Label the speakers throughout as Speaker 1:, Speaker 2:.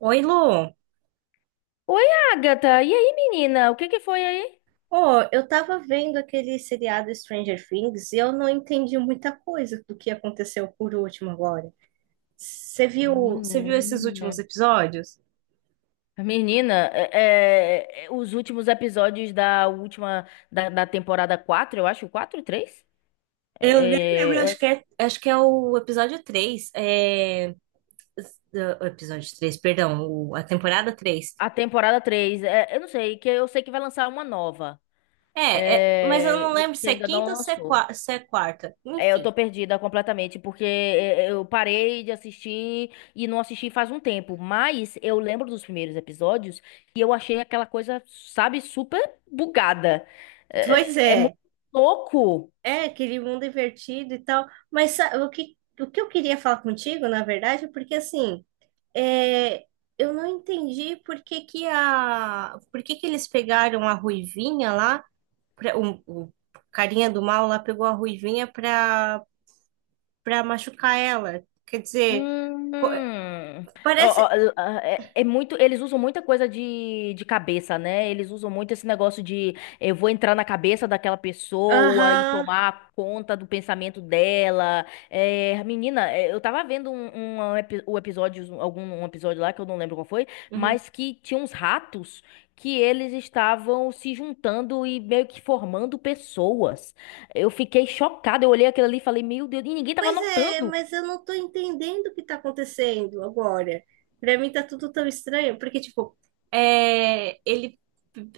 Speaker 1: Oi, Lu.
Speaker 2: Oi, Agatha. E aí, menina? O que que foi aí?
Speaker 1: Oh, eu tava vendo aquele seriado Stranger Things e eu não entendi muita coisa do que aconteceu por último agora. Você viu, você viu esses
Speaker 2: Menina.
Speaker 1: últimos episódios?
Speaker 2: Menina, os últimos episódios da última da temporada 4, eu acho, 4 3?
Speaker 1: Eu nem lembro,
Speaker 2: É, é,
Speaker 1: acho que é o episódio três. É, o episódio 3, perdão, a temporada 3.
Speaker 2: a temporada três, eu não sei, que eu sei que vai lançar uma nova,
Speaker 1: Mas eu não
Speaker 2: e
Speaker 1: lembro
Speaker 2: que
Speaker 1: se é
Speaker 2: ainda não
Speaker 1: quinta ou se é,
Speaker 2: lançou.
Speaker 1: se é quarta.
Speaker 2: É, eu
Speaker 1: Enfim.
Speaker 2: tô perdida completamente, porque eu parei de assistir e não assisti faz um tempo, mas eu lembro dos primeiros episódios e eu achei aquela coisa, sabe, super bugada.
Speaker 1: Pois
Speaker 2: É muito
Speaker 1: é,
Speaker 2: louco.
Speaker 1: é aquele mundo invertido e tal. Mas o que eu queria falar contigo, na verdade, é porque assim. É, eu não entendi por que que eles pegaram a Ruivinha lá, o carinha do mal lá pegou a Ruivinha pra machucar ela. Quer dizer,
Speaker 2: Hum.
Speaker 1: co-
Speaker 2: Ó, ó,
Speaker 1: parece.
Speaker 2: ó, muito, eles usam muita coisa de cabeça, né? Eles usam muito esse negócio de eu vou entrar na cabeça daquela pessoa e
Speaker 1: Aham.
Speaker 2: tomar conta do pensamento dela. É, menina, eu tava vendo o episódio, algum um episódio lá que eu não lembro qual foi,
Speaker 1: Uhum.
Speaker 2: mas que tinha uns ratos que eles estavam se juntando e meio que formando pessoas. Eu fiquei chocada, eu olhei aquilo ali e falei, meu Deus, e ninguém tava
Speaker 1: Pois é,
Speaker 2: notando.
Speaker 1: mas eu não tô entendendo o que tá acontecendo agora. Pra mim tá tudo tão estranho, porque, tipo, é, ele.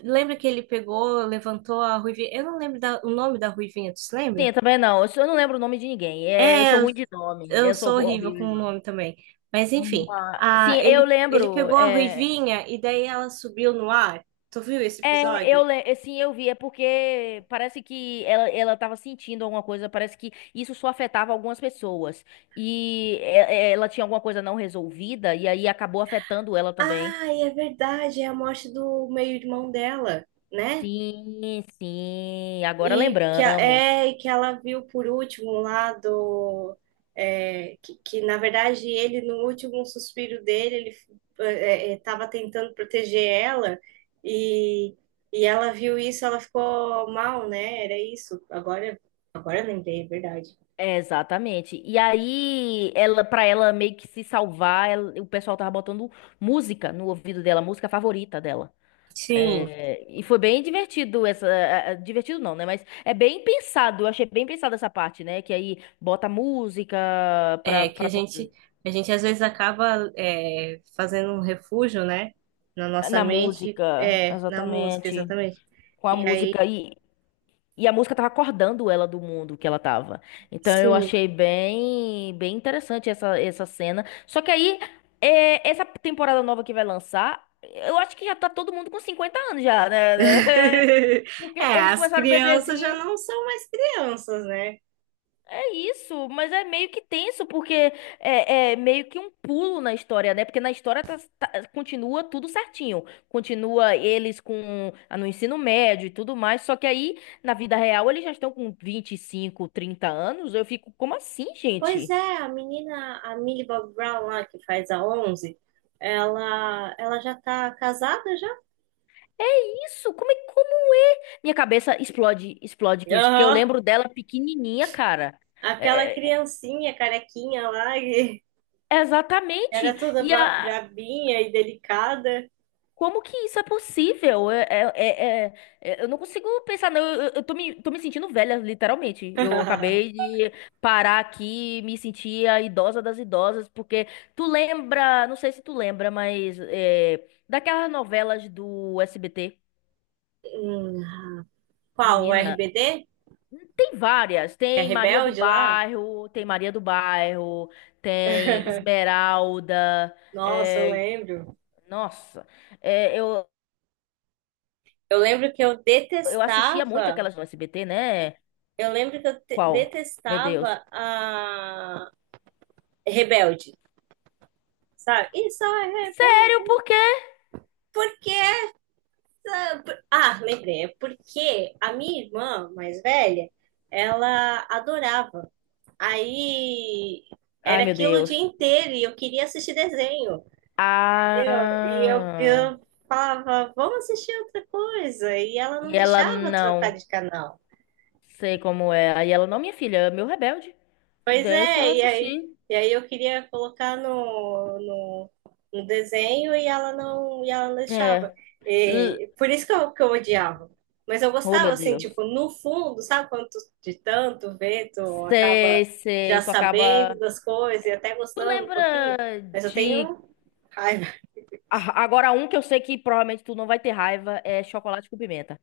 Speaker 1: Lembra que ele pegou, levantou a Ruivinha? Eu não lembro o nome da Ruivinha, tu se
Speaker 2: Sim,
Speaker 1: lembra?
Speaker 2: eu também não. Eu só não lembro o nome de ninguém. É, eu
Speaker 1: É,
Speaker 2: sou ruim de nome.
Speaker 1: eu
Speaker 2: Eu sou
Speaker 1: sou horrível
Speaker 2: horrível
Speaker 1: com
Speaker 2: de
Speaker 1: o
Speaker 2: nome.
Speaker 1: nome também. Mas enfim,
Speaker 2: Ah, sim, eu
Speaker 1: ele
Speaker 2: lembro.
Speaker 1: pegou a Ruivinha e daí ela subiu no ar. Tu viu esse episódio?
Speaker 2: Sim, eu vi. É porque parece que ela, tava sentindo alguma coisa. Parece que isso só afetava algumas pessoas. E ela tinha alguma coisa não resolvida. E aí acabou afetando ela também.
Speaker 1: Ah, é verdade, é a morte do meio-irmão dela, né?
Speaker 2: Sim, sim. Agora
Speaker 1: E que,
Speaker 2: lembramos.
Speaker 1: e que ela viu por último lá do. Que, na verdade no último suspiro dele, ele estava tentando proteger ela e, e ela viu isso, ela ficou mal, né? Era isso. Agora eu lembrei, é verdade.
Speaker 2: É, exatamente. E aí, ela, para ela meio que se salvar, o pessoal tava botando música no ouvido dela, música favorita dela.
Speaker 1: Sim,
Speaker 2: É, e foi bem divertido essa, divertido não, né? Mas é bem pensado. Eu achei bem pensado essa parte, né? Que aí bota música pra,
Speaker 1: é que
Speaker 2: pra, pô-
Speaker 1: a gente às vezes acaba fazendo um refúgio, né? Na nossa
Speaker 2: na
Speaker 1: mente,
Speaker 2: música,
Speaker 1: é, na música,
Speaker 2: exatamente,
Speaker 1: exatamente.
Speaker 2: com a
Speaker 1: E aí,
Speaker 2: música e a música tava acordando ela do mundo que ela tava. Então eu
Speaker 1: sim.
Speaker 2: achei bem, bem interessante essa cena. Só que aí, essa temporada nova que vai lançar, eu acho que já tá todo mundo com 50 anos já, né?
Speaker 1: É,
Speaker 2: Porque eles
Speaker 1: as
Speaker 2: começaram
Speaker 1: crianças já
Speaker 2: bebezinho.
Speaker 1: não são mais crianças, né?
Speaker 2: Isso, mas é meio que tenso, porque é meio que um pulo na história, né? Porque na história continua tudo certinho. Continua eles com no ensino médio e tudo mais. Só que aí, na vida real, eles já estão com 25, 30 anos. Eu fico, como assim,
Speaker 1: Pois
Speaker 2: gente?
Speaker 1: é, a Millie Bob Brown lá, que faz a 11, ela já tá casada já?
Speaker 2: Isso, como é, como é? Minha cabeça explode, explode com isso, porque eu
Speaker 1: Aham.
Speaker 2: lembro dela pequenininha, cara.
Speaker 1: Aquela
Speaker 2: É, é, é-
Speaker 1: criancinha carequinha lá, que
Speaker 2: Exatamente.
Speaker 1: era toda brabinha e delicada.
Speaker 2: Como que isso é possível? Eu não consigo pensar, não. Eu tô me sentindo velha, literalmente. Eu acabei de parar aqui, me sentir a idosa das idosas, porque tu lembra, não sei se tu lembra, mas daquelas novelas do SBT,
Speaker 1: Hum, qual, o
Speaker 2: menina,
Speaker 1: RBD?
Speaker 2: tem várias.
Speaker 1: É
Speaker 2: Tem Maria do
Speaker 1: rebelde lá?
Speaker 2: Bairro, tem Maria do Bairro, tem Esmeralda.
Speaker 1: Nossa, eu
Speaker 2: é,
Speaker 1: lembro.
Speaker 2: nossa, é, eu,
Speaker 1: Eu lembro que eu
Speaker 2: eu assistia muito
Speaker 1: detestava
Speaker 2: aquelas do SBT, né?
Speaker 1: Eu lembro que eu
Speaker 2: Qual? Meu Deus.
Speaker 1: detestava a Rebelde, sabe? Isso é
Speaker 2: Sério,
Speaker 1: rebelde.
Speaker 2: por quê?
Speaker 1: Porque, ah, lembrei, é porque a minha irmã mais velha, ela adorava. Aí
Speaker 2: Ai,
Speaker 1: era
Speaker 2: meu
Speaker 1: aquilo o dia
Speaker 2: Deus.
Speaker 1: inteiro e eu queria assistir desenho, entendeu? E
Speaker 2: Ah.
Speaker 1: eu falava, vamos assistir outra coisa. E ela não
Speaker 2: E ela
Speaker 1: deixava
Speaker 2: não.
Speaker 1: trocar de canal.
Speaker 2: Sei como é. Aí ela, não, minha filha, é meu rebelde.
Speaker 1: Pois
Speaker 2: Deixa eu
Speaker 1: é,
Speaker 2: assistir.
Speaker 1: e aí eu queria colocar no desenho e ela não deixava.
Speaker 2: É. L-
Speaker 1: E por isso que que eu odiava. Mas eu
Speaker 2: Oh,
Speaker 1: gostava,
Speaker 2: meu
Speaker 1: assim,
Speaker 2: Deus.
Speaker 1: tipo, no fundo, sabe quando de tanto ver, tu acaba
Speaker 2: Sei,
Speaker 1: já
Speaker 2: sei. Tu
Speaker 1: sabendo
Speaker 2: acaba.
Speaker 1: das coisas e até
Speaker 2: Tu
Speaker 1: gostando um
Speaker 2: lembra
Speaker 1: pouquinho? Mas eu
Speaker 2: de.
Speaker 1: tenho raiva.
Speaker 2: Ah, agora, um que eu sei que provavelmente tu não vai ter raiva é chocolate com pimenta.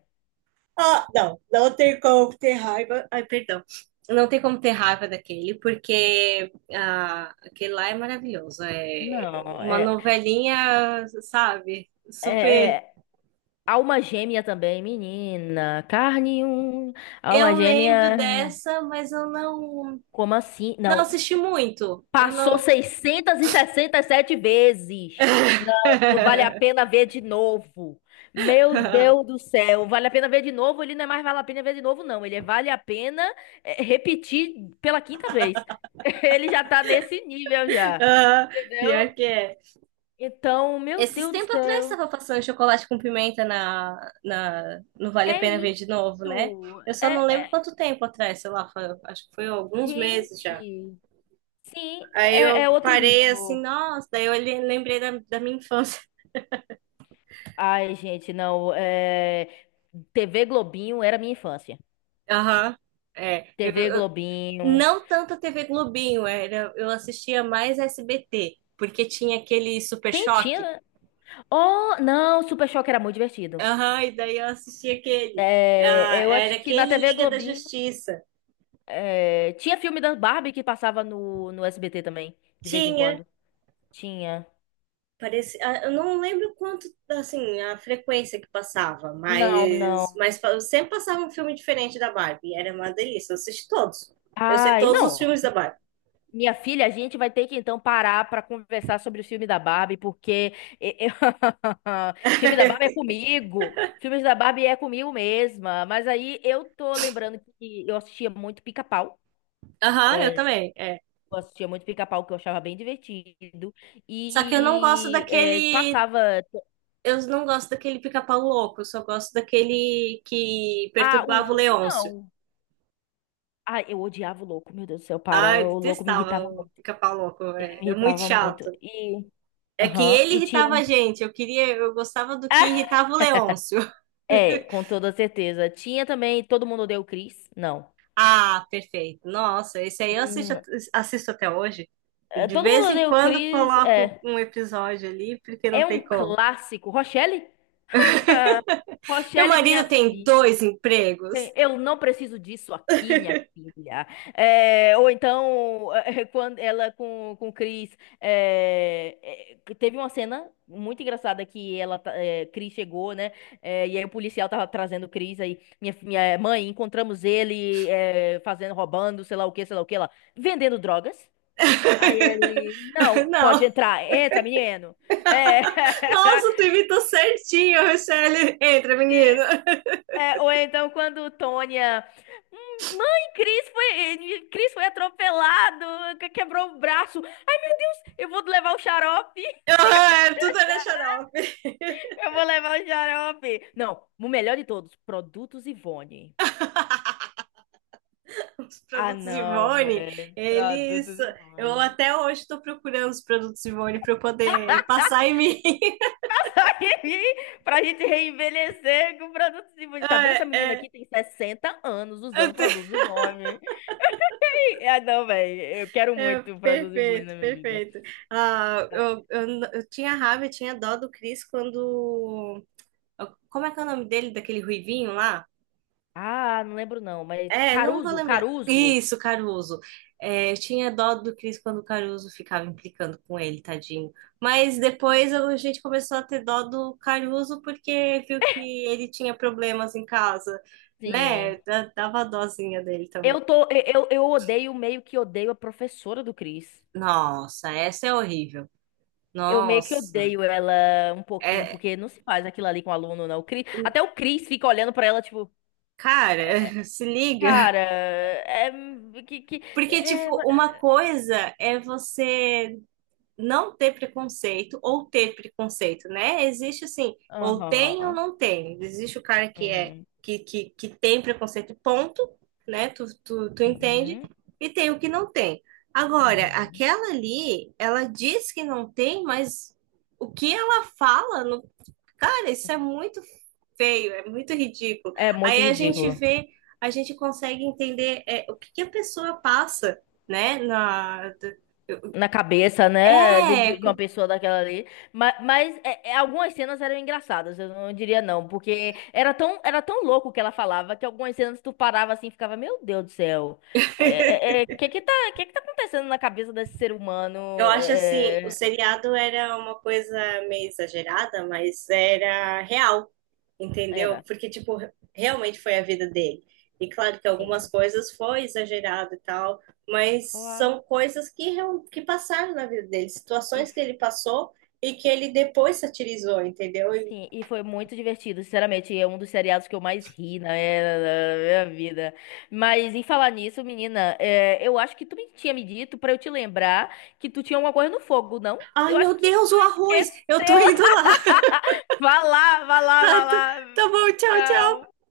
Speaker 1: Ah, não, não tem como ter raiva. Ai, perdão. Não tem como ter raiva daquele, porque ah, aquele lá é maravilhoso. É
Speaker 2: Não,
Speaker 1: uma novelinha, sabe? Super.
Speaker 2: é alma gêmea também, menina. Carne um, alma
Speaker 1: Eu lembro
Speaker 2: gêmea.
Speaker 1: dessa, mas eu não,
Speaker 2: Como assim?
Speaker 1: não
Speaker 2: Não.
Speaker 1: assisti muito. Eu
Speaker 2: Passou
Speaker 1: não.
Speaker 2: e 67 vezes. Não, não vale a pena ver de novo. Meu Deus do céu. Vale a pena ver de novo? Ele não é mais vale a pena ver de novo, não. Ele é vale a pena repetir pela quinta vez. Ele já tá nesse nível já.
Speaker 1: Ah,
Speaker 2: Entendeu?
Speaker 1: pior que é.
Speaker 2: Então, meu
Speaker 1: Esses
Speaker 2: Deus do
Speaker 1: tempos atrás
Speaker 2: céu.
Speaker 1: estava passando chocolate com pimenta no Vale a
Speaker 2: É
Speaker 1: Pena Ver de novo, né?
Speaker 2: isso.
Speaker 1: Eu só não lembro quanto tempo atrás, sei lá, acho que foi alguns meses já.
Speaker 2: Gente. Sim,
Speaker 1: Aí
Speaker 2: é
Speaker 1: eu
Speaker 2: é outro
Speaker 1: parei assim,
Speaker 2: nível.
Speaker 1: nossa, daí eu lembrei da minha infância.
Speaker 2: Ai, gente, não. TV Globinho era minha infância.
Speaker 1: Aham, é.
Speaker 2: TV Globinho.
Speaker 1: Não tanto a TV Globinho, era, eu assistia mais SBT, porque tinha aquele Super
Speaker 2: Tem, tinha,
Speaker 1: Choque.
Speaker 2: né? Oh, não, Super Choque era muito divertido.
Speaker 1: Aham, e daí eu assistia aquele.
Speaker 2: É,
Speaker 1: Ah,
Speaker 2: eu
Speaker 1: era
Speaker 2: acho que na
Speaker 1: aquele
Speaker 2: TV
Speaker 1: Liga da
Speaker 2: Globinho.
Speaker 1: Justiça.
Speaker 2: Tinha filme da Barbie que passava no SBT também, de vez em
Speaker 1: Tinha.
Speaker 2: quando. Tinha.
Speaker 1: Parecia, eu não lembro quanto, assim, a frequência que passava,
Speaker 2: Não, não.
Speaker 1: mas sempre passava um filme diferente da Barbie. E era uma delícia. Eu assisti todos. Eu sei
Speaker 2: Ai,
Speaker 1: todos os
Speaker 2: não.
Speaker 1: filmes da Barbie.
Speaker 2: Minha filha, a gente vai ter que então parar pra conversar sobre o filme da Barbie, porque e- eu- filme da Barbie é comigo, filmes da Barbie é comigo mesma. Mas aí eu tô lembrando que eu assistia muito Pica-Pau.
Speaker 1: Aham, eu
Speaker 2: é,
Speaker 1: também. É.
Speaker 2: eu assistia muito Pica-Pau, que eu achava bem divertido.
Speaker 1: Só que eu não gosto
Speaker 2: E
Speaker 1: daquele.
Speaker 2: passava.
Speaker 1: Eu não gosto daquele pica-pau louco. Eu só gosto daquele que
Speaker 2: Ah, o
Speaker 1: perturbava o
Speaker 2: Louco
Speaker 1: Leôncio.
Speaker 2: não. Ah, eu odiava o Louco, meu Deus do céu,
Speaker 1: Ah,
Speaker 2: para.
Speaker 1: eu
Speaker 2: O Louco me irritava
Speaker 1: detestava o
Speaker 2: muito.
Speaker 1: pica-pau louco.
Speaker 2: Ele me
Speaker 1: É muito
Speaker 2: irritava muito.
Speaker 1: chato.
Speaker 2: E.
Speaker 1: É que
Speaker 2: Aham,
Speaker 1: ele
Speaker 2: e
Speaker 1: irritava
Speaker 2: tinha.
Speaker 1: a gente. Eu gostava do que irritava o Leôncio.
Speaker 2: É, com toda certeza. Tinha também Todo Mundo Odeia o Chris. Não.
Speaker 1: Ah, perfeito. Nossa, esse aí
Speaker 2: Hum,
Speaker 1: assisto até hoje. De
Speaker 2: Todo
Speaker 1: vez
Speaker 2: Mundo
Speaker 1: em
Speaker 2: Odeia o
Speaker 1: quando
Speaker 2: Chris.
Speaker 1: coloco um episódio ali, porque não
Speaker 2: É um
Speaker 1: tem como.
Speaker 2: clássico. Rochelle?
Speaker 1: Meu
Speaker 2: Rochelle, minha
Speaker 1: marido tem
Speaker 2: filha.
Speaker 1: dois empregos.
Speaker 2: Tem, eu não preciso disso aqui, minha filha. É, ou então, quando ela com o Chris. Teve uma cena muito engraçada que ela, Chris chegou, né? É, e aí o policial tava trazendo o Chris aí. Minha mãe, encontramos ele fazendo, roubando, sei lá o que, sei lá o que lá, vendendo drogas. Aí ele, não, pode
Speaker 1: Não.
Speaker 2: entrar, entra, menino. É.
Speaker 1: Nossa, tu imitou certinho, Michele. Entra, menina.
Speaker 2: É, ou então quando Tônia. Mãe, Cris foi atropelado, quebrou o braço. Ai, meu Deus, eu vou levar o xarope.
Speaker 1: Ah, é, tudo era xarope.
Speaker 2: Eu vou levar o xarope. Não, o melhor de todos, produtos Ivone.
Speaker 1: Os
Speaker 2: Ah,
Speaker 1: produtos
Speaker 2: não,
Speaker 1: Ivone,
Speaker 2: velho.
Speaker 1: eles.
Speaker 2: Produtos
Speaker 1: Eu
Speaker 2: Ivone.
Speaker 1: até hoje estou procurando os produtos Ivone para eu poder passar em mim.
Speaker 2: passar aqui pra gente reenvelhecer com produtos Ivone. Tá vendo essa menina
Speaker 1: É,
Speaker 2: aqui? Tem 60 anos usando
Speaker 1: é.
Speaker 2: produtos Ivone. Ah, não, velho. Eu quero
Speaker 1: É,
Speaker 2: muito produtos Ivone
Speaker 1: perfeito,
Speaker 2: na minha vida.
Speaker 1: perfeito. Ah,
Speaker 2: Vai.
Speaker 1: eu tinha raiva, eu tinha dó do Chris quando. Como é que é o nome dele, daquele ruivinho lá?
Speaker 2: Ah, não lembro não, mas...
Speaker 1: É, não vou
Speaker 2: Caruso,
Speaker 1: lembrar.
Speaker 2: Caruso.
Speaker 1: Isso, Caruso. É, eu tinha dó do Chris quando o Caruso ficava implicando com ele, tadinho. Mas depois a gente começou a ter dó do Caruso porque viu que ele tinha problemas em casa,
Speaker 2: Sim.
Speaker 1: né? Dava dózinha dele também.
Speaker 2: Eu odeio, meio que odeio a professora do Cris.
Speaker 1: Nossa, essa é horrível.
Speaker 2: Eu meio que
Speaker 1: Nossa.
Speaker 2: odeio ela um pouquinho,
Speaker 1: É,
Speaker 2: porque não se faz aquilo ali com o aluno, não. O Cris, até o Cris fica olhando pra ela, tipo... "É,
Speaker 1: cara, se liga.
Speaker 2: cara, que, que,
Speaker 1: Porque,
Speaker 2: é,
Speaker 1: tipo, uma coisa é você não ter preconceito ou ter preconceito, né? Existe assim, ou tem ou
Speaker 2: Aham.
Speaker 1: não tem. Existe o cara que é
Speaker 2: Uhum.
Speaker 1: que tem preconceito, ponto, né? Tu entende?
Speaker 2: Uhum.
Speaker 1: E tem o que não tem. Agora,
Speaker 2: Uhum.
Speaker 1: aquela ali, ela diz que não tem, mas o que ela fala no... Cara, isso é muito feio, é muito ridículo.
Speaker 2: É muito
Speaker 1: Aí a gente
Speaker 2: ridículo.
Speaker 1: vê, a gente consegue entender é, o que que a pessoa passa, né? Na, do-
Speaker 2: Na cabeça, né, de,
Speaker 1: é,
Speaker 2: de uma
Speaker 1: co-
Speaker 2: pessoa daquela ali. Algumas cenas eram engraçadas, eu não diria não, porque era tão louco o que ela falava que algumas cenas tu parava assim e ficava, meu Deus do céu, que que tá acontecendo na cabeça desse ser
Speaker 1: eu
Speaker 2: humano?
Speaker 1: acho assim, o seriado era uma coisa meio exagerada, mas era real, entendeu?
Speaker 2: Era,
Speaker 1: Porque, tipo, realmente foi a vida dele. E claro que algumas
Speaker 2: sim,
Speaker 1: coisas foi exagerado e tal, mas
Speaker 2: claro.
Speaker 1: são coisas que, que passaram na vida dele,
Speaker 2: E
Speaker 1: situações que ele passou e que ele depois satirizou, entendeu?
Speaker 2: Sim, e foi muito divertido, sinceramente. É um dos seriados que eu mais ri na minha vida. Mas em falar nisso, menina, eu acho que tu me tinha me dito pra eu te lembrar que tu tinha alguma coisa no fogo, não?
Speaker 1: Ai,
Speaker 2: Eu acho
Speaker 1: meu
Speaker 2: que
Speaker 1: Deus,
Speaker 2: tu
Speaker 1: o arroz!
Speaker 2: esqueceu.
Speaker 1: Eu tô indo lá.
Speaker 2: Vá lá, vá lá,
Speaker 1: Tá,
Speaker 2: vá lá.
Speaker 1: tá bom, tchau, tchau.
Speaker 2: Tchau.